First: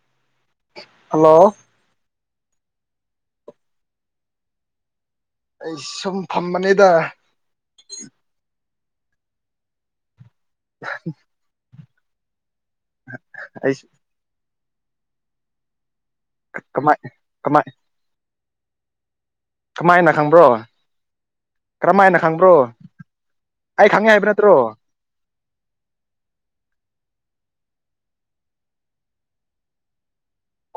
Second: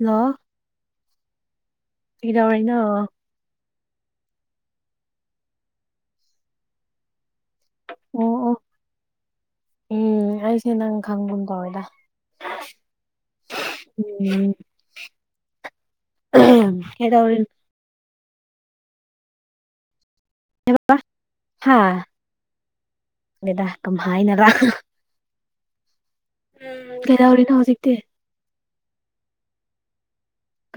hello hello ꯀꯩꯗꯧꯔꯤꯅꯣ ꯑꯩ ꯁꯨꯝ ꯐꯝꯕꯅꯤꯗꯥ ꯑꯣ ꯑꯣ ꯎꯝ ꯑꯩꯁꯦ ꯅꯪ ꯈꯪꯒꯨꯝ ꯇꯧꯔꯦꯗ ꯑꯩꯁ ꯎꯝ ꯎꯝ ꯀꯃꯥꯏ ꯀꯃꯥꯏ ꯀꯃꯥꯏꯅ ꯈꯪꯕ꯭ꯔꯣ [unintelligible] ꯍꯥꯥ ꯀꯔꯝꯃꯥꯏꯅ ꯈꯪꯕ꯭ꯔꯣ [unintelligible] ꯑꯩ ꯈꯪꯉꯦ ꯍꯥꯏꯕ ꯀꯝꯍꯥꯏꯅꯔ ꯅꯠꯇ꯭ꯔꯣ ꯎꯝ ꯀꯩꯗꯧꯔꯤꯅꯣ ꯍꯧꯖꯤꯛꯇꯤ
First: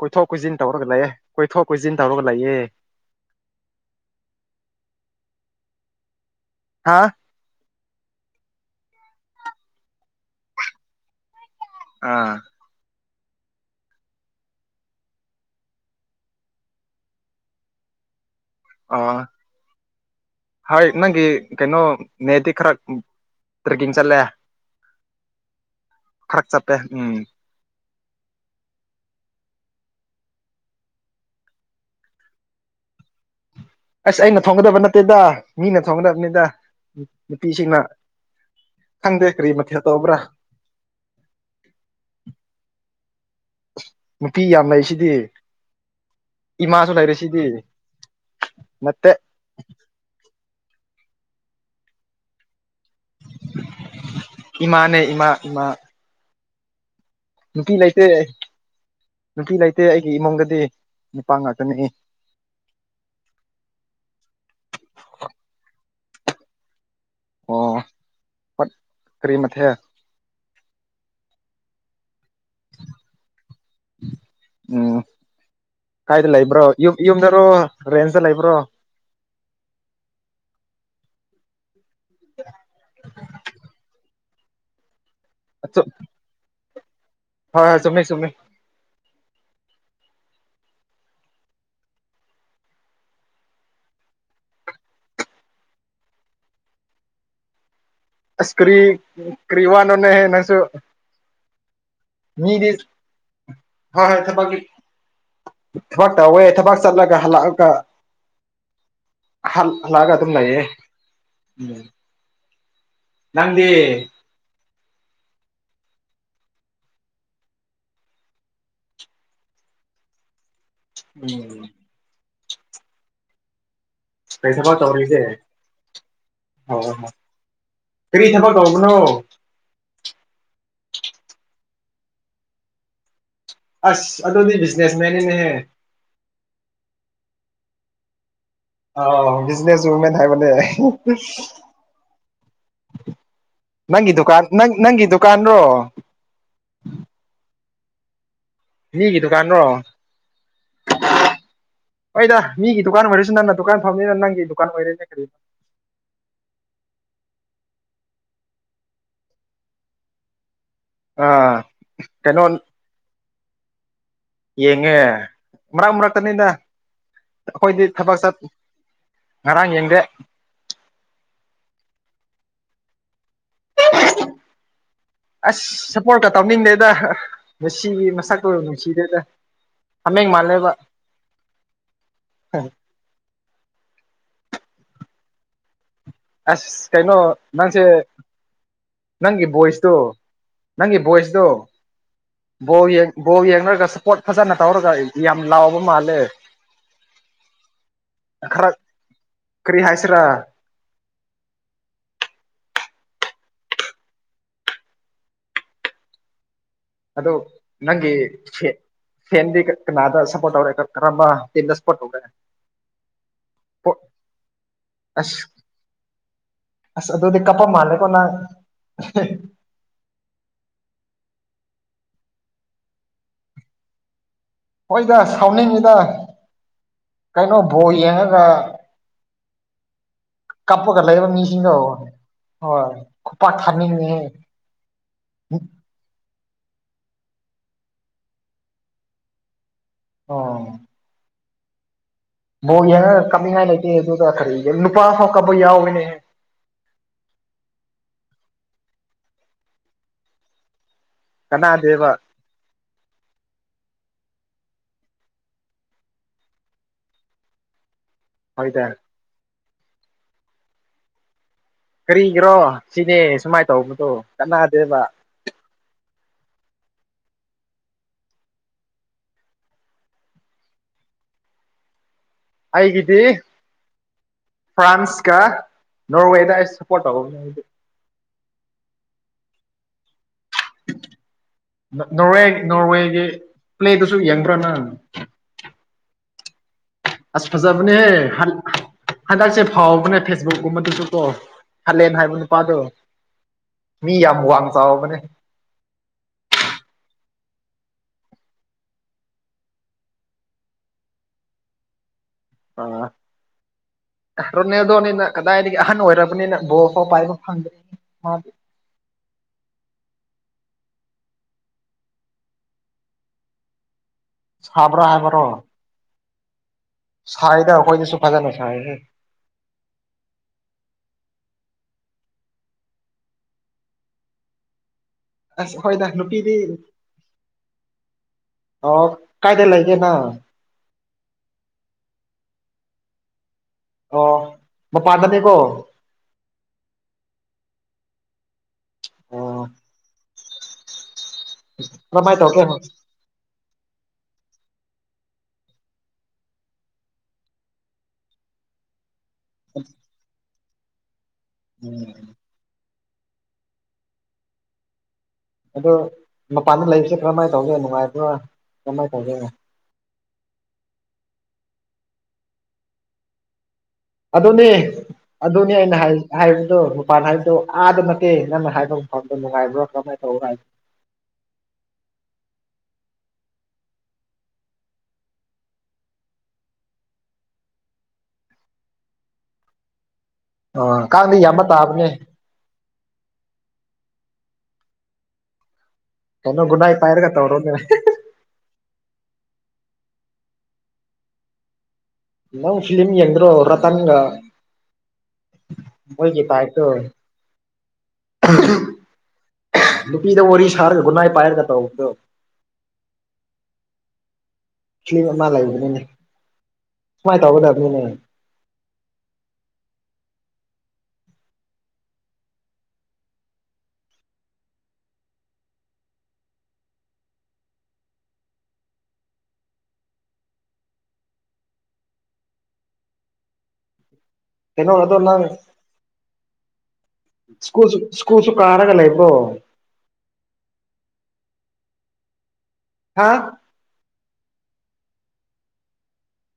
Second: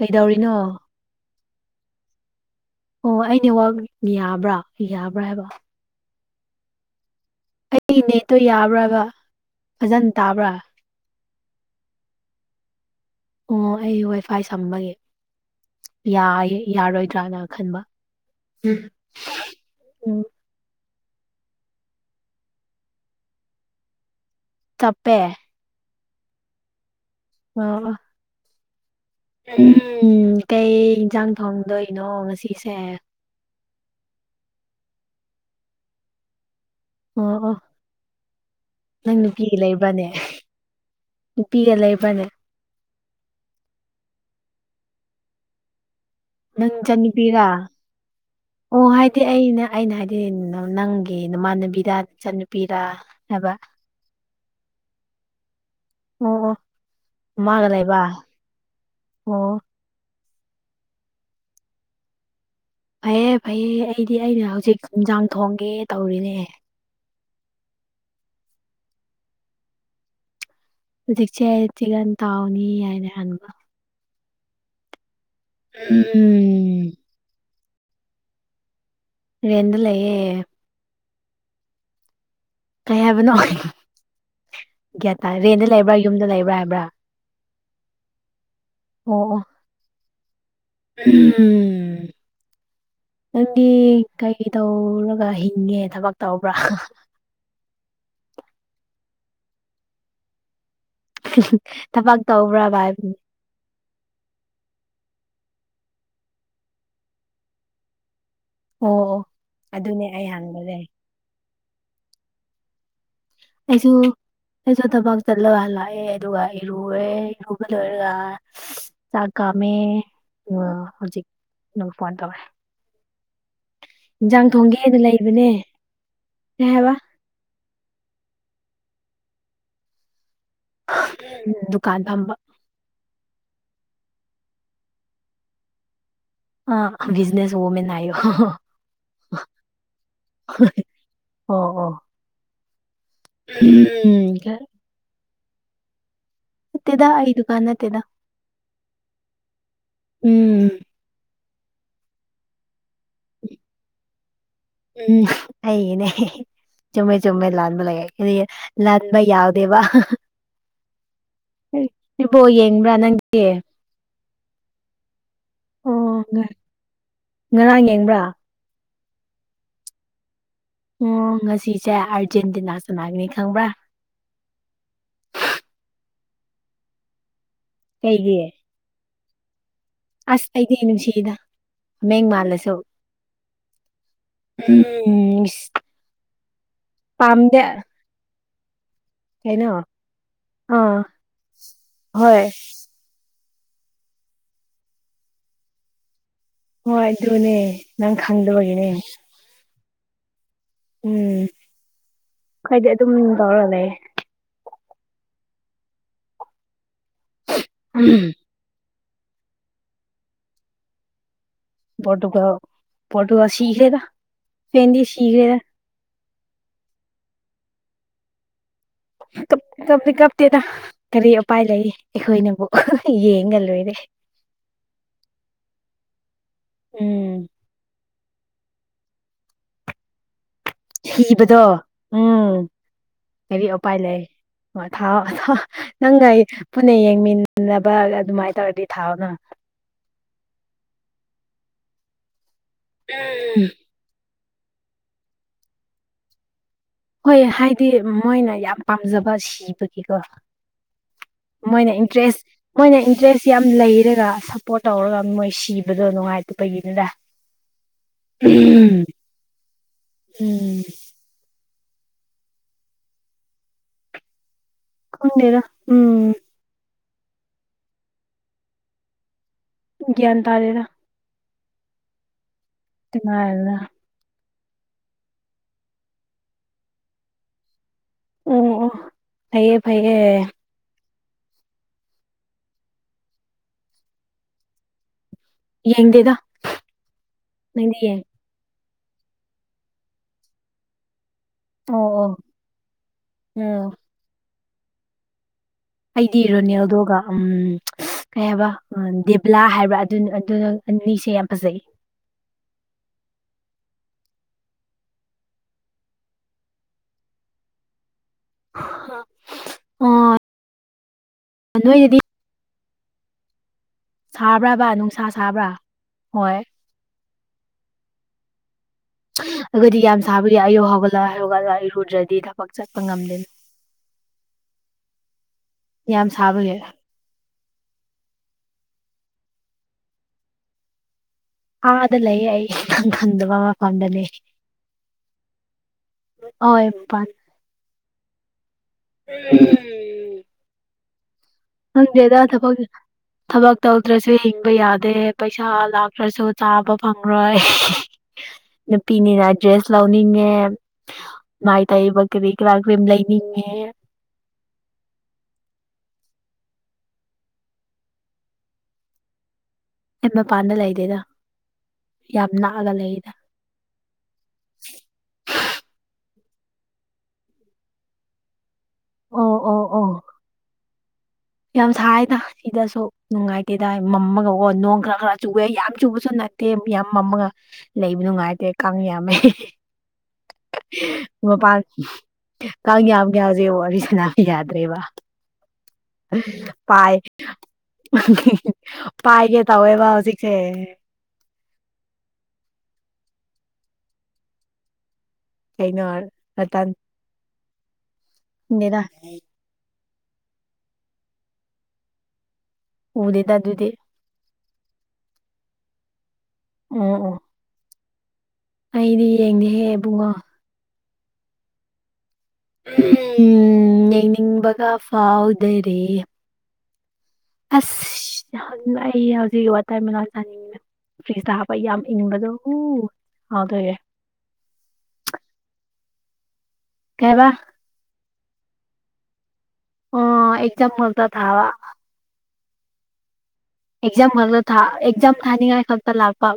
ꯀꯣꯏꯊꯣꯛ ꯀꯣꯏꯁꯤꯟ ꯇꯧꯔꯒ ꯂꯩꯑꯦ ꯀꯣꯏꯊꯣꯛ ꯀꯣꯏꯁꯤꯟ ꯇꯧꯔꯒ ꯂꯩꯑꯦ ꯑꯣ ꯑꯩ ꯅꯦꯋꯥꯛ ꯌꯥꯕ꯭ꯔꯥ ꯌꯥꯕ꯭ꯔꯥ ꯍꯥꯏꯕ ꯍꯥꯥ ꯑꯩꯒꯤ ꯅꯦꯠꯇꯣ ꯌꯥꯕ꯭ꯔꯕ ꯐꯖꯅ ꯇꯥꯕ꯭ꯔꯥ ꯑꯥ ꯑꯣ ꯑꯩ ꯋꯥꯏ ꯐꯥꯏ ꯁꯝꯕꯒꯤ ꯌꯥ ꯌꯥꯔꯣꯏꯗ꯭ꯔꯅ ꯈꯟꯕ [unintelligible] ꯑꯥ ꯎꯝ ꯍꯣꯏ ꯅꯪꯒꯤ ꯀꯩꯅꯣ ꯅꯦꯠꯗꯤ ꯈꯔ ꯇ꯭ꯔꯦꯛꯀꯤꯡ ꯆꯠꯂꯦ ꯇꯞꯄꯦ ꯈꯔꯛ ꯆꯞꯄꯦ ꯎꯝ ꯑꯣ ꯎꯝ ꯀꯩ ꯌꯦꯟꯁꯥꯡ ꯊꯣꯡꯗꯣꯏꯅꯣ ꯉꯁꯤꯁꯦ ꯑꯁ ꯑꯩꯅ ꯊꯣꯡꯒꯗꯕ ꯅꯠꯇꯦꯗ ꯃꯤꯅ ꯊꯣꯡꯒꯗꯕꯅꯤꯗ ꯑꯣ ꯑꯣ ꯅꯨꯄꯤꯁꯤꯡꯅ ꯅꯪ ꯈꯪꯗꯦ ꯅꯨꯄꯤ ꯀꯔꯤ ꯃꯊꯦꯜ ꯂꯩꯕ꯭ꯔꯅꯦ ꯇꯧꯔꯕ꯭ꯔꯥ ꯅꯨꯄꯤꯒ ꯂꯩꯕꯅꯦ ꯅꯨꯄꯤ ꯌꯥꯝ ꯂꯩꯁꯤꯗꯤ ꯅꯪ ꯏꯃꯥꯁꯨ ꯆꯟꯅꯨꯄꯤꯔ ꯂꯩꯔꯤꯁꯤꯗꯤ ꯑꯣ ꯅꯠꯇꯦ ꯍꯥꯏꯗꯤ ꯑꯩꯅ ꯑꯩꯅ ꯍꯥꯏꯗꯤ ꯅꯪꯒꯤ ꯅꯃꯥꯟꯅꯕꯤꯗ ꯏꯆꯟꯅꯨꯄꯤꯔ ꯍꯥꯏꯕ ꯏꯃꯥꯅꯦ ꯏꯃꯥ ꯏꯃꯥ ꯑꯣ ꯑꯣ ꯃꯥꯒ ꯅꯨꯄꯤ ꯂꯩꯕ ꯂꯩꯇꯦ ꯑꯣ ꯅꯨꯄꯤ ꯂꯩꯇꯦ ꯑꯩꯒꯤ ꯏꯃꯨꯡꯗꯗꯤ ꯅꯨꯄꯥ ꯉꯥꯛꯇꯅꯤ ꯐꯩꯌꯦ ꯐꯩꯌꯦ ꯑꯩꯗꯤ ꯑꯩꯅ ꯍꯧꯖꯤꯛ ꯏꯟꯖꯥꯡ ꯊꯣꯡꯒꯦ ꯇꯧꯔꯤꯅꯦ ꯑꯣ ꯀꯔꯤ ꯃꯊꯦꯜ ꯍꯧꯖꯤꯛꯁꯦ ꯆꯤꯀꯟ ꯇꯥꯎꯅꯤ ꯍꯥꯏꯅ ꯍꯟꯕ ꯎꯝ ꯀꯥꯏꯗ ꯂꯩꯕ꯭ꯔꯣ ꯎꯝ ꯌꯨꯝ ꯌꯨꯝꯗꯔꯣ ꯔꯦꯟꯁꯇ ꯂꯩꯕ꯭ꯔꯣ ꯔꯦꯟꯗ ꯂꯩꯌꯦ [inaudible] ꯀꯩ ꯍꯥꯏꯕꯅꯣ [unintelligible] ꯒ꯭ꯌꯥꯟ ꯇꯥꯗꯦ ꯔꯦꯟꯗ ꯂꯩꯕ꯭ꯔꯥ ꯌꯨꯝꯗ ꯂꯩꯕ꯭ꯔꯥ ꯍꯥꯏꯕ꯭ꯔꯥ ꯍꯣꯏ ꯍꯣꯏ ꯆꯨꯝꯃꯤ ꯆꯨꯝꯃꯤ ꯑꯣ ꯑꯣ ꯎꯝ ꯅꯪꯗꯤ ꯀꯩ ꯇꯧꯔꯒ ꯍꯤꯡꯉꯦ ꯊꯕꯛ ꯇꯧꯕ꯭ꯔꯥ ꯑꯁ ꯀꯔꯤ ꯀ꯭ꯔꯤ ꯋꯥꯅꯣꯅꯦꯍꯦ ꯅꯪꯁꯨ ꯊꯕꯛ ꯇꯧꯕ꯭ꯔꯥ ꯚꯥꯏ ꯍ ꯣꯢ ꯍꯣꯢ ꯊꯕꯛꯀꯤ ꯊꯕꯛ ꯇꯧꯋꯦ ꯊꯕꯛ ꯆꯠꯂꯒ ꯍꯜꯂꯛꯑꯒꯥ ꯑꯣ ꯑꯣ ꯑꯗꯨꯅꯦ ꯂꯥꯛꯑꯒ ꯑꯩ ꯑꯗꯨꯝ ꯂꯩꯌꯦ ꯍꯪꯕꯁꯦ ꯎꯝ ꯅꯪꯗꯤ ꯑꯩꯖꯨ ꯑꯩꯁꯨ ꯊꯕꯛ ꯆꯠꯂꯒ ꯂꯥꯛꯑꯦ ꯑꯗꯨꯒ ꯏꯔꯨꯔꯦ ꯏꯔꯨꯕ ꯂꯣꯏꯔꯒ ꯆꯥꯛ ꯀꯥꯝꯃꯦ ꯍꯧꯖꯤꯛ ꯎꯝ ꯐꯣꯟ ꯇꯧꯔꯦ ꯏꯟꯖꯥꯡ ꯀꯩ ꯊꯕꯛ ꯊꯣꯡꯒꯦꯅ ꯇꯧꯔꯤꯒꯦ ꯂꯩꯕꯅꯦ ꯀꯩ ꯍꯥꯏꯕ ꯀꯔꯤ ꯊꯕꯛ ꯀꯧꯕꯅꯣ ꯗꯨꯀꯥꯟ ꯐꯝꯕꯥ ꯑꯁ ꯑꯗꯨꯗꯤ ꯕꯤꯖꯤꯅꯦꯁ ꯃꯦꯟꯅꯤꯅꯦꯍꯦ ꯑ ꯕꯤꯖꯅ ꯍꯣꯃꯟꯅꯌꯣ [inaudible] ꯑ ꯕꯤꯖꯤꯅꯦꯁꯃꯦꯟ ꯍꯥꯏ ꯃ [inaudible] [unintelligible] ꯑꯣ ꯑꯣ ꯅꯪꯒꯤ ꯎꯝ ꯗꯨꯀꯥꯟ ꯅꯪ ꯅꯪꯒꯤ ꯗꯨꯀꯥꯟ ꯔꯣ ꯇꯦꯗ ꯑꯩꯗꯨ ꯀꯥꯟ ꯇꯦꯗ ꯅꯒꯤ ꯇꯗꯨꯀꯥꯟ ꯔꯣ ꯎꯝ ꯍꯣꯏꯗ ꯃꯤꯒꯤ ꯗꯨꯀꯥꯟ ꯑꯣꯏꯔꯁꯨ ꯅꯪꯅ ꯗꯨꯀꯥꯟ ꯐꯝꯃꯃꯤꯅ ꯅꯪꯒꯤ ꯗꯨꯀꯥꯟ ꯑꯣꯏꯔꯦꯅꯦ ꯀꯔꯤꯅꯣ ꯑꯩꯅꯦ ꯆꯨꯝꯃꯦ ꯆꯨꯝꯃꯦ ꯂꯥꯟꯕ ꯂꯩ ꯂꯥꯟꯕ ꯌꯥꯎꯗꯦꯕ ꯑꯥ ꯏꯕꯣ ꯀꯩꯅꯣ ꯌꯦꯡꯕ꯭ꯔꯥ ꯅꯪꯒꯤ ꯌꯦꯡꯉꯦ ꯃꯔꯛ ꯑꯣ ꯃꯔꯛꯇꯅꯤꯗ ꯑꯩꯈꯣꯏꯗꯤ ꯉꯔꯥꯡ ꯊꯕꯛ ꯌꯦꯡꯕ꯭ꯔꯥ ꯆꯠ ꯉꯔꯥꯡ ꯌꯦꯡꯗꯦ ꯎ ꯉꯁꯤꯁꯦ ꯑꯥꯔꯖꯦꯟꯇꯤꯅꯥ ꯁꯅꯥꯅꯤ ꯈꯪꯕ꯭ꯔꯥ ꯑꯁ ꯁꯞꯄꯣꯔꯠꯀ ꯇꯧꯅꯤꯡꯗꯦꯗ ꯉꯁꯤꯒꯤ ꯀꯩꯒꯤ ꯃꯁꯛꯔ ꯁꯤꯗꯦꯗ ꯑꯁ ꯑꯩꯗꯤ ꯅꯨꯁꯤꯗ ꯍꯃꯦꯡ ꯃꯥꯜꯂꯁꯨ ꯎꯝ ꯑꯁ ꯀꯩꯅꯣ ꯄꯥꯝꯗꯦ ꯅꯪꯁꯦ ꯅꯪꯒꯤ ꯀꯩꯅꯣ ꯚꯣꯏꯁꯗꯇꯨ ꯅꯪꯒꯤ ꯑꯥ ꯚꯣꯏꯁꯗꯨ ꯍꯣꯏ ꯕꯣꯜ ꯌꯦꯡ ꯕꯣ ꯌꯦꯡꯅꯔꯒ ꯁꯄꯣꯠ ꯐꯖꯅ ꯇꯧꯔꯒ ꯌꯥꯝ ꯂꯥꯎꯕ ꯃꯥꯜꯂꯦ ꯍꯣꯏ ꯑꯗꯨꯅꯦ ꯅꯪ ꯈꯔ ꯈꯪꯗꯕꯒꯤꯅꯦ ꯀꯔꯤ ꯍꯥꯏꯁꯤꯔ ꯎꯝ ꯈꯗꯤ ꯑꯗꯨꯝ ꯇꯧꯔ ꯂꯩꯌꯦ ꯑꯗꯨ ꯅꯪꯒꯤ ꯎꯝ ꯐꯦ ꯐꯦꯟꯗꯤ ꯀꯅꯥꯗ ꯁꯞꯄꯣꯔꯠ ꯇꯧꯔꯦ ꯀꯔꯝꯕ ꯇꯤꯝꯗ ꯁꯞꯄꯣꯔꯠ ꯇꯧꯔꯦ ꯄꯣꯇꯣꯒꯜ ꯄꯣꯔꯇꯨꯒꯜ ꯁꯤꯈꯔꯦ ꯗ ꯁ꯭ꯄꯦꯟꯗꯤ ꯑꯁ ꯁꯤꯈꯦꯗ ꯑꯁ ꯑꯗꯨꯗꯤ ꯀꯞꯄ ꯃꯥꯜꯂꯦꯀꯣ ꯅꯪ ꯀꯞ ꯀꯞꯇꯤ ꯀꯞꯇꯦꯗ ꯀꯔꯤ ꯎꯄꯥꯏ ꯂꯩ ꯑꯩꯈꯣꯏꯅꯕꯨ ꯌꯦꯡꯒ ꯂꯣꯏꯔꯦ ꯍꯣꯏꯗ ꯁꯥꯎꯅꯤꯡꯉꯤꯗ ꯎꯝ ꯀꯩꯅꯣ ꯕꯣꯜ ꯌꯦꯡꯉꯒ ꯀꯥꯞꯄꯒ ꯂꯩꯕ ꯁꯤꯕꯗꯣ ꯃꯤꯁꯤꯡꯗꯣ ꯎꯝ ꯍꯣꯏ ꯈꯨꯄꯥꯛ ꯊꯥꯅꯤꯡꯉꯍꯦ ꯑꯣ ꯊꯥꯎ ꯅꯪꯒ ꯄꯨꯟꯅ ꯌꯦꯡꯃꯤꯟꯅꯕ ꯑꯗꯨꯃꯥꯏꯅ ꯇꯧꯔꯗꯤ ꯊꯥꯎꯅ ꯑꯣ ꯕꯣꯛ ꯌꯦꯡꯉ ꯀꯞꯅꯤꯡꯉꯥꯏ ꯂꯩꯇꯦ ꯑꯗꯨꯗ ꯀꯔꯤ ꯅꯨꯄꯥ ꯑꯃ ꯀꯞꯄ ꯌꯥꯎꯋꯦꯅꯦ ꯍꯣꯏ ꯍꯥꯏꯗꯤ ꯃꯣꯏꯅ ꯌꯥꯝ ꯄꯥꯝꯖꯕ ꯁꯤꯕꯒꯤꯀꯣ ꯃꯣꯏꯅ ꯀꯅꯥꯗꯦꯕ ꯏꯟꯇꯔꯦꯁ ꯃꯣꯏꯅ ꯏꯟꯇꯔꯦꯁ ꯌꯥꯝ ꯂꯩꯔꯒ ꯁꯄꯣ꯭ꯔꯠ ꯇꯧꯔꯒ ꯃꯣꯏ ꯁꯤꯕꯗꯣ ꯅꯨꯡꯉꯥꯏꯇꯕꯒꯤꯅꯤꯗ [inaudible] [inaudible] ꯎꯝ ꯀꯔꯤꯒꯤꯔꯣ ꯁꯤꯅꯦ ꯁꯨꯃꯥꯏꯅ ꯇꯧꯕꯗꯣ ꯆꯥꯟꯅꯗꯦꯕ ꯈꯪꯗ‌ꯦꯗ ꯑꯝ ꯒꯥ꯭ꯏꯟ ꯇꯥꯔꯦꯗ ꯑꯩꯒꯤꯗꯤ ꯀꯅꯥꯅ ꯐ꯭ꯔꯥꯟꯁꯀ ꯅꯣꯔꯋꯦꯗ ꯑꯩ ꯁꯄꯣꯔꯠ ꯇꯧꯕꯅꯦ ꯑꯩꯗꯤ ꯑꯣ ꯑꯣ ꯐꯩꯌꯦ ꯐꯩꯌꯦ ꯅꯣꯔꯋꯦ ꯅꯣꯔꯋꯦꯒꯤ ꯄ꯭ꯂꯦꯗꯨꯁꯨ ꯌꯦꯡꯕ꯭ꯔꯅꯪ ꯌꯦꯡꯗꯦꯗ ꯑꯁ ꯅꯪꯗꯤ ꯐꯖꯕꯅꯦꯍꯦ ꯌꯦꯡ ꯍꯟꯗꯛꯁꯦ ꯐꯥꯎꯕꯅꯦ ꯐꯦꯁꯕꯨꯛꯀꯨꯝꯕꯗꯁꯨ ꯀ‌ꯣ ꯑꯣ ꯍꯥꯂꯦꯟ ꯑꯣ ꯍꯥꯏꯕ ꯅꯨꯄꯥꯗꯣ ꯎꯝ ꯃꯤ ꯌꯥꯝ ꯋꯥꯡ ꯆꯥꯎꯕꯅꯦ ꯑꯩꯗꯤ ꯔꯣꯅꯦꯜꯗꯣꯒ ꯎꯝ ꯀꯩ ꯍꯥꯏꯕ ꯗꯦꯕꯂꯥ ꯍꯥꯏꯕ꯭ꯔꯥ ꯑꯗꯨ ꯑꯗꯨꯅ ꯑꯅꯤꯁꯦ ꯌꯥꯝ ꯐꯖꯩ ꯑꯥ ꯔꯣꯅꯦꯜꯗꯣꯅꯤꯅ ꯀꯗꯥꯏꯗꯒꯤ ꯑꯍꯟ ꯑꯣꯏꯔꯕꯅꯤꯅ ꯕꯣꯜ ꯐꯧ ꯄꯥꯏꯕ ꯐꯪꯗꯦ ꯃꯥꯗꯤ ꯑ ꯑꯥ [unintelligible] ꯅꯣꯏꯗꯗꯤ ꯁꯥꯕ꯭ꯔꯥꯕ ꯁꯥꯕ꯭ꯔꯥ ꯅꯨꯡꯁꯥ ꯍꯥꯏꯕꯔꯣ ꯁꯥꯕ꯭ꯔꯥ ꯍꯣꯏ ꯁꯥꯏꯗ ꯑꯩꯈꯣꯏꯗꯁꯨ ꯐꯖꯅ ꯁꯥꯏꯍꯦ ꯑꯩꯈ‌ꯣꯏꯗꯤ ꯌꯥꯝ ꯁꯥꯕꯒꯤ ꯑꯌꯨꯛ ꯍꯧꯒꯠꯂ ꯍꯧꯒꯠꯂ ꯑꯩꯔꯨꯗ꯭ꯔꯗꯤ ꯊꯕꯛ ꯆꯠꯄ ꯉꯝꯗꯦꯅꯦ [inaudible] ꯑꯁ ꯍꯣꯏꯅ ꯌꯥꯝ ꯅꯨꯄꯤꯗꯤ ꯁꯥꯕꯒꯤ ꯑꯣ ꯀꯥꯏꯗ ꯂꯩꯒꯦ ꯅꯪ ꯑꯗꯥ ꯂꯩꯌ‌ꯦ ꯑꯩ [unintelligible] ꯈꯪ ꯈꯪꯗꯕ ꯑꯣ ꯃꯐꯝꯗꯅ‌ꯦ ꯃꯄꯥꯟꯗꯅꯦꯀꯣ ꯑꯑꯣꯏ ꯄꯥꯠ ꯑꯣ ꯎꯝ ꯀꯃꯥꯏ ꯈꯪꯗꯦꯗ ꯇꯧꯒꯦ ꯊꯕꯛꯁꯦ ꯊꯕꯛ ꯇꯧꯗ꯭ꯔꯁꯨ ꯍꯤꯡꯕ ꯌꯥꯗꯦ ꯄꯩꯁꯥ ꯂꯥꯛꯇ꯭ꯔꯁꯨ ꯆꯥꯕ ꯐꯪꯂꯔꯣꯏ [inaudible] ꯅꯨꯄꯤꯅꯤꯅ ꯗ꯭ꯔꯦꯁ ꯂꯧꯅꯤꯡꯉꯦ ꯃꯥꯏ ꯎꯝ ꯇꯩꯏꯕ ꯀꯔꯤ [unintelligible] ꯂꯩꯅꯤꯡꯉꯦ ꯑꯗꯣ ꯃꯄꯥꯟꯗ ꯂꯩꯕꯁꯦ ꯀꯔꯝꯃꯥꯏ ꯇꯧꯒꯦ ꯅꯨꯡꯉꯥꯏꯕ꯭ꯔ‌ꯣ ꯀꯃꯥꯏ ꯇꯧꯒꯦ ꯑꯩ ꯃꯄꯥꯟꯗ ꯂꯩꯗꯦꯗꯥ ꯌꯥꯝ ꯅꯥꯛꯑꯒ ꯂꯩꯑꯦꯗꯥ ꯑꯗꯨꯅꯤ ꯑꯗꯨꯅꯤ ꯑꯩꯅ ꯍꯥꯏ ꯍꯥꯏꯕꯗꯨ ꯃꯄꯥꯟ ꯍꯥꯏꯕꯗꯨꯣ ꯑꯥꯗ ꯅꯠꯇꯦ ꯅꯪꯅ ꯍꯥꯏꯕ ꯌꯨꯝ ꯄꯥꯟꯕ ꯑꯣ ꯑꯣ ꯅꯨꯡꯉꯥꯏꯕ꯭ꯔꯣ ꯑꯣ ꯀꯃꯥꯏ ꯇꯧ [unintelligible] ꯌꯥꯝ ꯁꯥꯏꯗ ꯁꯤꯗꯁꯨ ꯅꯨꯡꯉꯥꯏꯇꯦꯗ ꯃꯝꯃꯒ ꯑꯣ ꯅꯣꯡ ꯈꯔ ꯈꯔ ꯆꯨꯏꯌ‌ꯦ ꯌꯥꯝ ꯆꯨꯕꯁꯨ ꯅꯠ ꯇꯦ ꯌꯥꯝ ꯃꯝꯃꯒ ꯂꯩꯕ ꯅꯨꯡꯉꯥꯏꯇꯦ ꯀꯥꯡ ꯌꯥꯝꯃꯦ ꯑ ꯀꯥꯡꯗꯤ ꯌꯥꯝꯕ ꯃꯄꯥꯜ ꯇꯥꯕꯅꯦ ꯀꯥꯡ ꯌꯥꯝꯒꯦ ꯍꯧꯖꯤꯛ ꯋꯥꯔꯤ ꯁꯥꯟꯅꯕ‌ ꯌꯥꯗ꯭ꯔꯦꯕ ꯀꯩꯅꯣ ꯒꯨꯗ ꯅꯥꯏꯠ ꯄꯥꯏ ꯄꯥꯏꯔꯒ ꯇꯧꯔꯣꯅꯦ [unintelligible] ꯄꯥꯏꯒꯦ ꯇꯋꯦꯕ ꯍꯧꯖꯤꯛꯁꯦ ꯅꯪ ꯐꯤꯂꯤꯝ ꯌꯦꯡꯗꯔꯣ ꯔꯇꯟꯒ ꯀꯩꯅꯣ ꯃꫭꯏꯒꯤ ꯕꯥꯠꯇꫭ ꯃꯇꯝ [unintelligible] [unintelligible] ꯈꯪꯗꯦꯗ ꯅꯨꯄꯤꯗ ꯋꯥꯔꯤ ꯁꯥꯔꯒ ꯒꯨꯠꯅꯥꯏꯠ ꯄꯥꯏꯔꯒ ꯇꯧꯕꯗꫭ ꯎꯗꯦꯗ ꯑꯗꯨꯗꯤ ꯐꯤꯂꯝ ꯑꯃ ꯂꯩꯕꯅꯤꯅꯦ ꯑꯣ ꯑꯣ ꯁꯨꯃꯥꯏ ꯇꯧꯒꯗꯕꯅꯤꯅꯦ ꯑꯩꯗꯤ ꯌꯦꯡꯗꯦꯍꯦ ꯑꯕꯨꯡꯉꯣ ꯎꯝ ꯌꯦꯡꯅꯤꯡꯕꯒ ꯐꯥꯎꯗꯔꯦ ꯑꯁ ꯅꯍꯥꯟꯅ ꯑꯩ ꯍꯧꯖꯤꯛ [unintelligible] ꯐ꯭ꯔꯤꯁꯇ ꯍꯥꯞꯄ ꯌꯥꯝ ꯏꯪꯕꯗꯣ ꯍꯨ ꯐꯥꯎꯗ‌ꯣꯏꯔ‌ꯦ ꯀꯩꯅꯣ ꯅꯪꯗꯣ ꯅꯪ ꯀꯩ ꯍꯥꯏꯕ ꯁ꯭ꯀꯨꯜ ꯁ꯭ꯀꯨꯜꯁꯨ ꯀꯥꯔꯒ ꯂꯩꯕ꯭ꯔ‌ꯣ ꯑꯣ ꯑꯦꯛꯖꯥꯝ ꯃꯔꯥꯛꯇ ꯊꯥꯕ ꯍꯥ ꯑꯦꯛꯖꯥꯝ [unintelligible] ꯊꯥ ꯑꯦꯛꯖꯥꯝ ꯊꯥꯅꯤꯉꯥꯏ ꯈꯛꯇ ꯂꯥꯛꯄꯥ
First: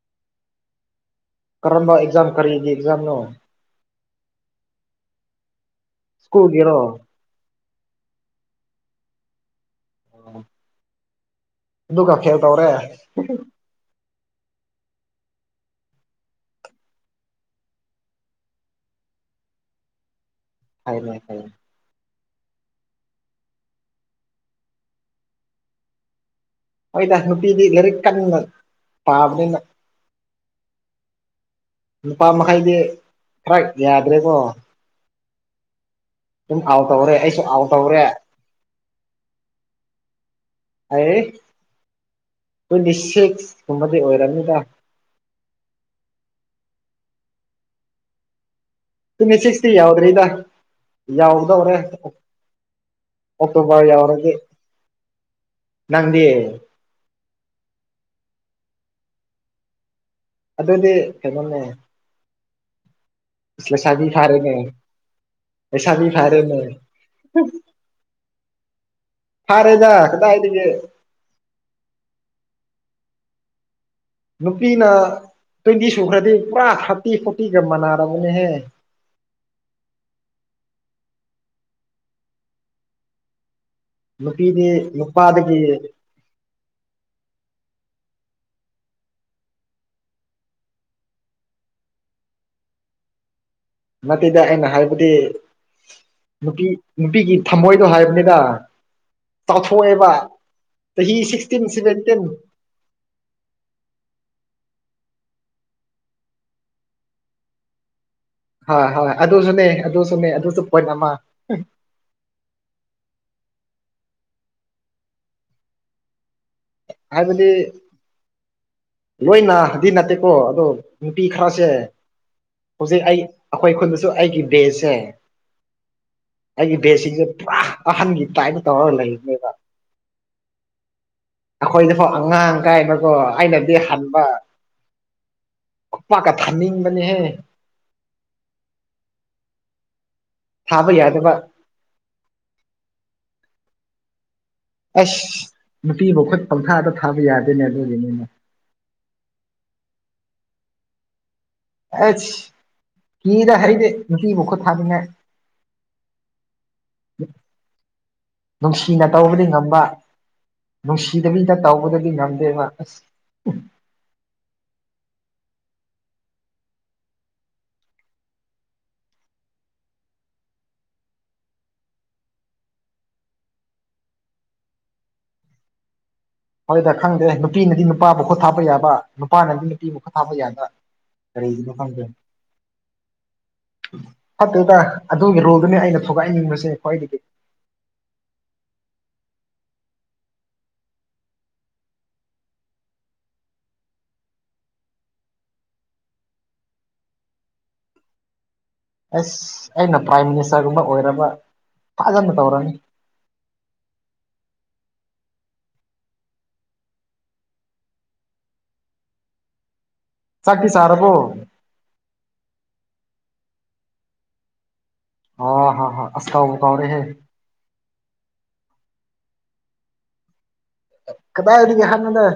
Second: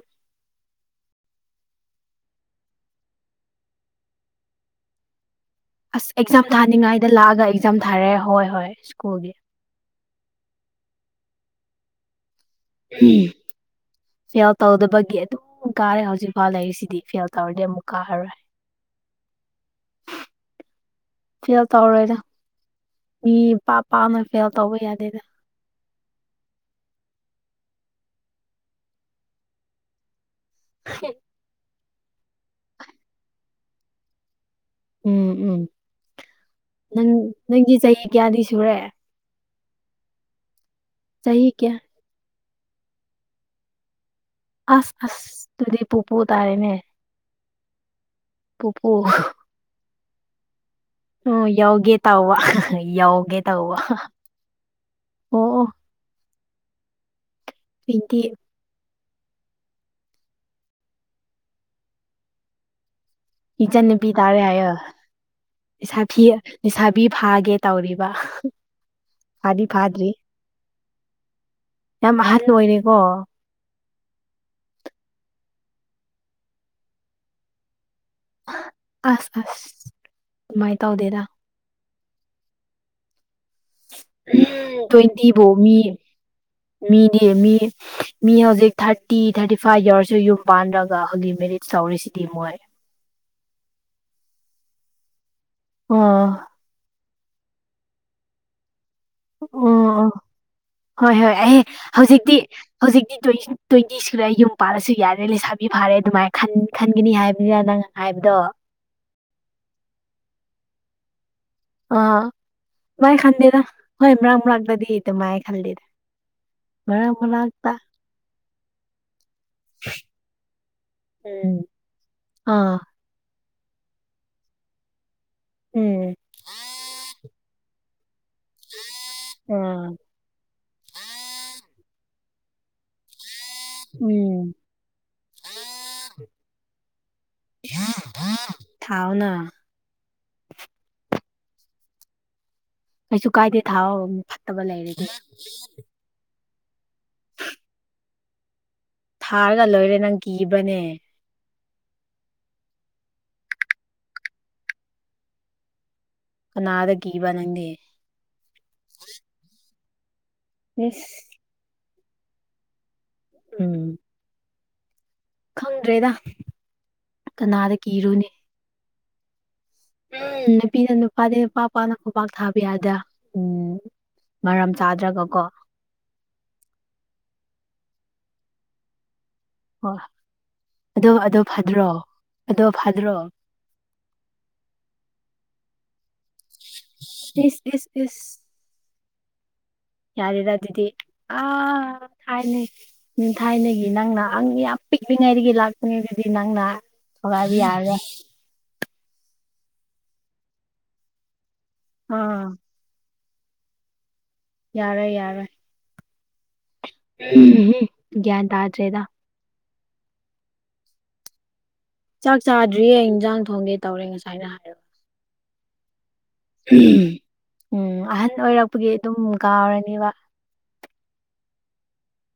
ꯀꯔꯝꯝꯕ ꯑꯦꯛꯖꯥꯝ ꯀꯔꯤꯒꯤ ꯑꯦꯛꯖꯥꯝ ꯅꯣ ꯑꯁ ꯑꯦꯛꯖꯥꯝ ꯁ꯭ꯀꯨꯜꯒꯤꯔꯣ ꯊꯥꯅꯤꯡꯉꯥꯏꯗ ꯂꯥꯛꯑꯒ ꯑꯦꯛꯖꯥꯝ ꯊꯥꯔꯦ ꯍꯣꯏ ꯍꯣꯏ ꯁ꯭ꯀꯨꯜꯒꯤ ꯑꯣ ꯑꯗꯨꯒ [unintelligible] ꯎꯝ ꯐꯦꯜ ꯇꯧꯗꯕꯒꯤ ꯑꯗꯨꯝ ꯀꯥꯔꯦ ꯍꯧꯖꯤꯛꯐꯥꯎ ꯂꯩꯔꯤꯁꯤꯗꯤ ꯐꯦꯜ ꯇꯧꯔꯗꯤ ꯑꯃꯨꯛ ꯀꯥꯔꯔꯣꯏ ꯍꯥꯏꯔ‌ꯣꯏ-ꯍꯥꯏꯔ‌ꯣꯏ ꯐꯦꯜ ꯇꯧꯔꯣꯏꯗ ꯃꯤ ꯄꯥꯛ-ꯄꯥꯛꯅ ꯐꯦꯜ ꯇꯧꯕ ꯌꯥꯗꯦꯗ ꯍ‌ꯣꯏꯗ ꯅꯨꯄꯤꯗꯤ ꯂꯥꯏꯔꯤꯛ ꯀꯟꯅ ꯄꯥꯕꯅꯤꯅ ꯍꯨꯝ ꯅꯨꯄꯥ ꯃꯈꯩꯗꯤ ꯈꯔ ꯌꯥꯗ꯭ꯔꯦꯀꯣ ꯎꯝ ꯎꯝ ꯑꯗꯨꯝ ꯑꯥꯎ ꯅꯪ ꯇꯧꯔꯦ ꯑꯩꯁꯨ ꯑꯥꯎ ꯅꯪꯒꯤ ꯇꯧꯔꯦ ꯆꯍꯤ ꯀꯌꯥꯗꯤ ꯁꯨꯔꯦ ꯑꯩ ꯆꯍꯤ ꯀꯌꯥ ꯇꯥ꯭ꯋꯟꯇꯤꯁꯤꯛꯁ ꯀꯨꯝꯕꯗꯤ ꯑꯣꯏꯔꯝꯅꯤꯗ ꯑꯁ ꯑꯁ ꯑꯗꯨꯗꯤ ꯄꯣꯄꯨ ꯇꯥꯔꯦꯅꯦ ꯄꯨꯄꯨ ꯇꯤꯝ ꯑꯦꯁꯤꯁ ꯇꯤ ꯌꯥꯥꯎꯗ꯭ꯔꯤꯗ ꯑꯣ ꯌꯧꯒꯗꯧꯔꯦ ꯌꯥꯎꯒꯦ ꯇꯧꯕ ꯌꯥꯎꯒꯦ ꯑꯣꯛꯇꯣꯕ꯭ꯔ ꯇꯧꯕ ꯌꯧꯔꯗꯤ ꯑꯣ ꯑꯣ ꯅꯪꯗꯤ ꯄꯤꯟꯇꯤ ꯑꯗꯨꯗꯤ ꯀꯩꯅꯣꯅꯦ ꯏꯆꯟ ꯂꯩꯁꯥꯕꯤ ꯅꯨꯄꯤ ꯇꯥꯔꯦ ꯐꯥꯔꯦꯅꯦ ꯍꯥꯏꯌꯦ ꯏꯁꯥ ꯂꯩꯁꯥꯕꯤ ꯊꯤꯌꯦ ꯐꯥꯔꯦꯅꯦ ꯏꯁꯥ ꯕꯤ ꯐꯥꯒꯦ ꯇꯧꯔꯤꯕ ꯐꯥꯗꯤ ꯐꯥꯔꯦꯗ ꯐꯥꯗ꯭ꯔꯤ ꯀꯗꯥꯏꯗꯒꯤ ꯌꯥꯝ ꯑꯍꯥꯟ ꯑꯣꯏꯔꯦꯀꯣ ꯅꯨꯄꯤꯅ ꯇ꯭ꯋꯦꯟꯇꯤ ꯁꯨꯈ꯭ꯔꯗꯤ ꯄꯨꯔꯥ ꯊꯥꯔꯇꯤ ꯐꯣꯔꯇꯤꯒ ꯃꯥꯟꯅꯔꯕꯅꯦꯍꯦ ꯑꯁ ꯑꯁ ꯑꯗꯨꯨꯃꯥꯏꯅ ꯇꯧꯗꯦꯗ ꯅꯨꯄꯤꯗꯤ ꯎ ꯇ꯭ꯋꯦꯟꯇꯤ ꯐꯥꯎ ꯅꯨꯄꯥꯗꯒꯤ ꯃꯤ ꯃꯤꯅꯦ ꯃꯤ ꯃꯤ ꯍꯧꯖꯤꯛ ꯊꯥꯔꯇꯤ ꯊꯥꯔꯇꯤ ꯐꯥꯏꯚ ꯌꯧꯔꯁꯨ ꯌꯨꯝ ꯄꯥꯟꯗ꯭ꯔꯒ ꯍꯣꯂꯤ ꯃꯦꯔꯤꯌꯦꯁ ꯇꯧꯔꯤꯁꯤꯗꯤ ꯃꯣꯏ ꯅꯠꯇꯩꯗ ꯑꯩꯅ ꯍꯥꯏꯕꯗꯤ ꯑꯣ ꯅꯨꯄꯤ ꯅꯨꯄꯤꯒꯤ ꯊꯝꯃꯣꯏꯗꯣ ꯍꯥꯏꯕꯅꯤꯗ ꯑꯣ ꯑꯣ ꯆꯥꯎꯊꯣꯛꯑꯦꯕ ꯍꯣꯏ ꯆꯍꯤ ꯍꯣꯏ ꯑꯩ ꯁꯤꯛꯁꯇꯤꯟ ꯁꯚꯦꯟꯇꯤꯟ ꯍꯧꯖꯤꯛꯇꯤ ꯍꯧꯖꯤꯛꯇꯤ ꯇ꯭ꯋꯥꯏꯁꯟ ꯇ꯭ꯋꯦꯟꯇꯤ ꯁꯨꯔꯦ ꯌꯨꯝ ꯄꯥꯜꯂꯁꯨ ꯌꯥꯔꯦ ꯂꯩꯁꯥꯕꯤ ꯐꯥꯔꯦ ꯑꯗꯨꯃꯥꯏꯅ ꯈꯟ ꯈꯟꯒꯅꯤ ꯍꯥꯏꯕꯅꯤꯅ ꯅꯪ ꯍꯥꯏꯕꯗꯣ ꯍꯣꯏ ꯍꯣꯏ ꯑꯗꯨꯁꯨꯅꯦ ꯑꯗꯨꯁꯨꯅꯦ ꯑꯗꯨꯁꯨ ꯄꯣꯏꯟꯠ ꯑꯃ ꯑ ꯃꯥꯏ ꯈꯟꯗꯦꯗ ꯍꯣꯏ ꯃꯔꯛ ꯃꯔꯥꯛꯇꯗꯤ ꯑꯗꯨꯃꯥꯏ ꯈꯟꯂꯤꯗ ꯉꯔꯥꯡꯃꯨꯛ ꯍꯥꯏꯕꯗꯤ ꯂꯥꯛꯇ ꯂꯣꯏꯅꯗꯤ ꯅꯠꯇꯦꯀꯣ ꯑꯗꯣ ꯅꯨꯄꯤ ꯎꯝ ꯈꯔꯁꯦ ꯑꯥ ꯍꯧꯖꯤꯛ ꯑꯩ ꯑꯩꯈꯣꯏ ꯈꯨꯟꯗꯁꯨ ꯑꯩꯒꯤ ꯕꯦꯠꯁꯁꯦ ꯎꯝ ꯑꯩꯒꯤ ꯕꯦꯠꯁꯤꯡꯁꯦ ꯄꯨꯔꯥ ꯑꯍꯟꯒꯤ ꯇꯥꯏꯃ ꯇꯧꯔꯒ ꯂꯩꯕꯅꯦꯕ ꯎꯝ ꯑꯩꯈꯣꯏꯅꯐꯣꯛ ꯑꯉꯥꯡ ꯀꯥꯏꯕꯀꯣ ꯑꯩꯅꯗꯤ ꯍꯟꯕ ꯎꯝ ꯈꯨꯄꯥꯛꯀ ꯊꯅꯤꯡꯕꯅꯦ ꯍꯦ ꯊꯥꯎꯅ ꯊꯥꯕ ꯌꯥꯗꯕ ꯀꯩꯁꯨ ꯀꯥꯏꯗꯦ ꯊꯥꯥꯎ ꯑꯁ ꯅꯨꯄꯤꯕꯨ ꯈꯨꯠ ꯄꯪꯊꯥꯗ ꯊꯥꯕ ꯌꯥꯗꯦꯅꯦ ꯑꯗꯨꯒꯤꯅꯤꯅꯦ ꯊꯥꯔꯒ ꯂꯣꯏꯔꯦ ꯅꯪ ꯀꯤꯕꯅꯦ ꯑꯩꯁ ꯀꯤꯗ ꯑꯩꯗꯤ ꯅꯨꯄꯤꯕꯨ ꯈꯨꯠ ꯊꯥꯅꯤꯡꯉꯦ ꯀꯅꯥꯗ ꯀꯤꯕ ꯅꯪꯗꯤ ꯅꯨꯡꯁꯤꯅ ꯇꯧꯕꯗꯤ ꯉꯝꯕ ꯏꯁ ꯅꯨꯡꯁꯤꯗꯕꯤꯗ ꯇꯧꯕꯗꯗꯤ ꯉꯝꯗꯦꯕ ꯑꯁ ꯎꯝ ꯈꯪꯗ꯭ꯔꯦꯗ ꯀꯅꯥꯗ ꯀꯤꯔꯨꯅꯤ ꯎꯝ ꯅꯨꯄꯤꯅ ꯅꯨꯄꯥꯗꯤ ꯄꯥꯛ ꯄꯥꯛꯅ ꯈꯨꯄꯥꯛ ꯊꯥꯕ ꯌꯥꯗꯦ ꯎꯝ ꯃꯔꯝ ꯆꯥꯗ꯭ꯔꯒ ꯀꯣ ꯍꯣꯏꯗ ꯈꯪꯗꯦ ꯅꯨꯄꯤꯅꯗꯤ ꯅꯨꯄꯥꯕꯨ ꯈꯣꯠ ꯊꯥꯕ ꯌꯥꯕ ꯅꯨꯄꯥꯅꯗꯤ ꯅꯨꯄꯤꯕꯧ ꯍꯣꯏ ꯐꯥꯕ ꯌꯥꯗ꯭ꯔꯥ ꯑꯗꯣ ꯑꯗꯣ ꯀꯔꯤꯒꯤꯅꯣ ꯐꯗ꯭ꯔꯣ ꯈꯪꯗꯦ ꯑꯗꯣ ꯐꯗ꯭ꯔꯣ ꯐꯠꯇꯦꯗ ꯑꯗꯨꯒꯤ ꯔꯣꯜꯗꯨꯅꯦ ꯑꯩꯅ ꯊꯨꯒꯥꯏꯅꯤꯡꯕꯁꯦ ꯈ꯭ꯋꯥꯏꯗꯒꯤ ꯏꯁ ꯏꯁ ꯏꯁ ꯌꯥꯔꯦꯔ ꯑꯗꯨꯗꯤ ꯑ ꯍꯥꯏꯅꯦ ꯎꯝ ꯊꯥꯏꯅꯒꯤ ꯅꯪꯅ ꯑꯪ ꯌꯥꯝ ꯄꯤꯛꯂꯤꯉꯩꯗꯒꯤ ꯂꯥꯛꯄꯅꯤ ꯑꯗꯨꯗꯤ ꯅꯪꯅ [unintelligible] ꯌꯥꯔꯦꯌꯦ ꯑꯁ ꯑꯩꯅ ꯄ꯭ꯔꯥꯏꯝ ꯃꯤꯅꯤꯁꯇꯔꯒꯨꯝꯕ ꯑꯣꯏꯔꯕ ꯐꯖꯅ ꯑꯥ ꯇꯧꯔꯅꯤ ꯌꯥꯔꯣꯏ ꯌꯥꯔꯣꯏ ꯎꯝ ꯍꯨ ꯒ꯭ꯌꯥꯟ ꯇꯥꯗ꯭ꯔꯦꯗ ꯆꯥꯛꯇꯤ ꯆꯥꯔꯕꯣ ꯆꯥꯛ ꯆꯥꯗ꯭ꯔꯤꯌꯦ ꯏꯟꯖꯥꯡ ꯊꯣꯡꯒꯦ ꯇꯧꯔꯦ ꯉꯁꯥꯏꯅ ꯍꯥꯏꯔ ꯑ ꯍ ꯍ ꯑꯁꯥꯎ ꯀꯥꯎꯔꯦ ꯍꯦ ꯎꯝ ꯑꯍꯟ ꯑꯣꯏꯔꯛꯄꯒꯤ ꯑꯗꯨꯝ ꯀꯥꯎꯔꯅꯦꯕ ꯀꯗꯥꯏꯗꯒꯤ ꯍꯟꯅꯣꯗ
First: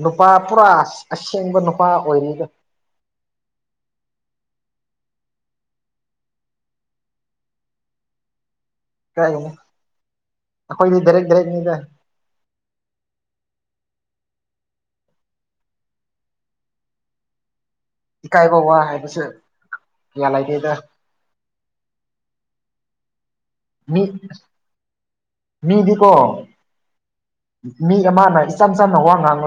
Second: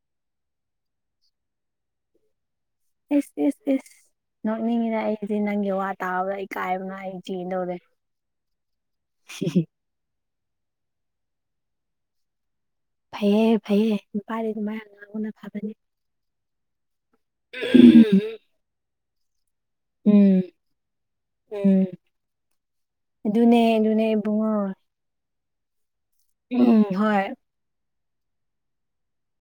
ꯅꯨꯄꯥ ꯄꯨꯔꯥ ꯑꯁꯦꯡꯕ ꯅꯨꯄꯥ ꯑꯣꯏꯔꯤꯗ ꯏꯁ ꯏꯁ ꯏꯁ ꯅꯣꯛꯅꯤꯡꯉꯤꯗ ꯑꯩꯗꯤ ꯅꯪꯒꯤ ꯋꯥ ꯇꯥꯕꯗ ꯏꯀꯥꯏꯕꯅ ꯑꯩ ꯆꯤꯗꯧꯔꯦ ꯀꯥꯏꯒꯤꯅꯣ ꯑꯩꯈꯣꯏꯗꯤ ꯗꯥꯢꯔꯦꯛ ꯗꯥꯢꯔꯦꯛꯅꯤꯗ ꯐꯩꯑꯌꯦꯦ ꯐꯩꯌꯦꯦ ꯅꯨꯄꯥꯔꯤ ꯑꯗꯨ ꯃꯌꯥꯝ [unintelligible] ꯎꯝ ꯏꯀꯥꯏꯕ ꯋꯥ ꯍꯥꯏꯕꯁꯨ ꯎꯝ ꯎꯝ ꯑꯗꯨꯅꯦ ꯃꯤ ꯑꯗꯨꯅꯦ ꯏꯕꯨꯡꯉꯣ ꯃꯤꯗꯤꯀꯣ ꯎꯝ ꯍꯣꯏ ꯃꯤ ꯑꯃꯅ ꯏꯆꯝ ꯆꯝꯅ ꯋꯥ ꯉꯥꯡꯒ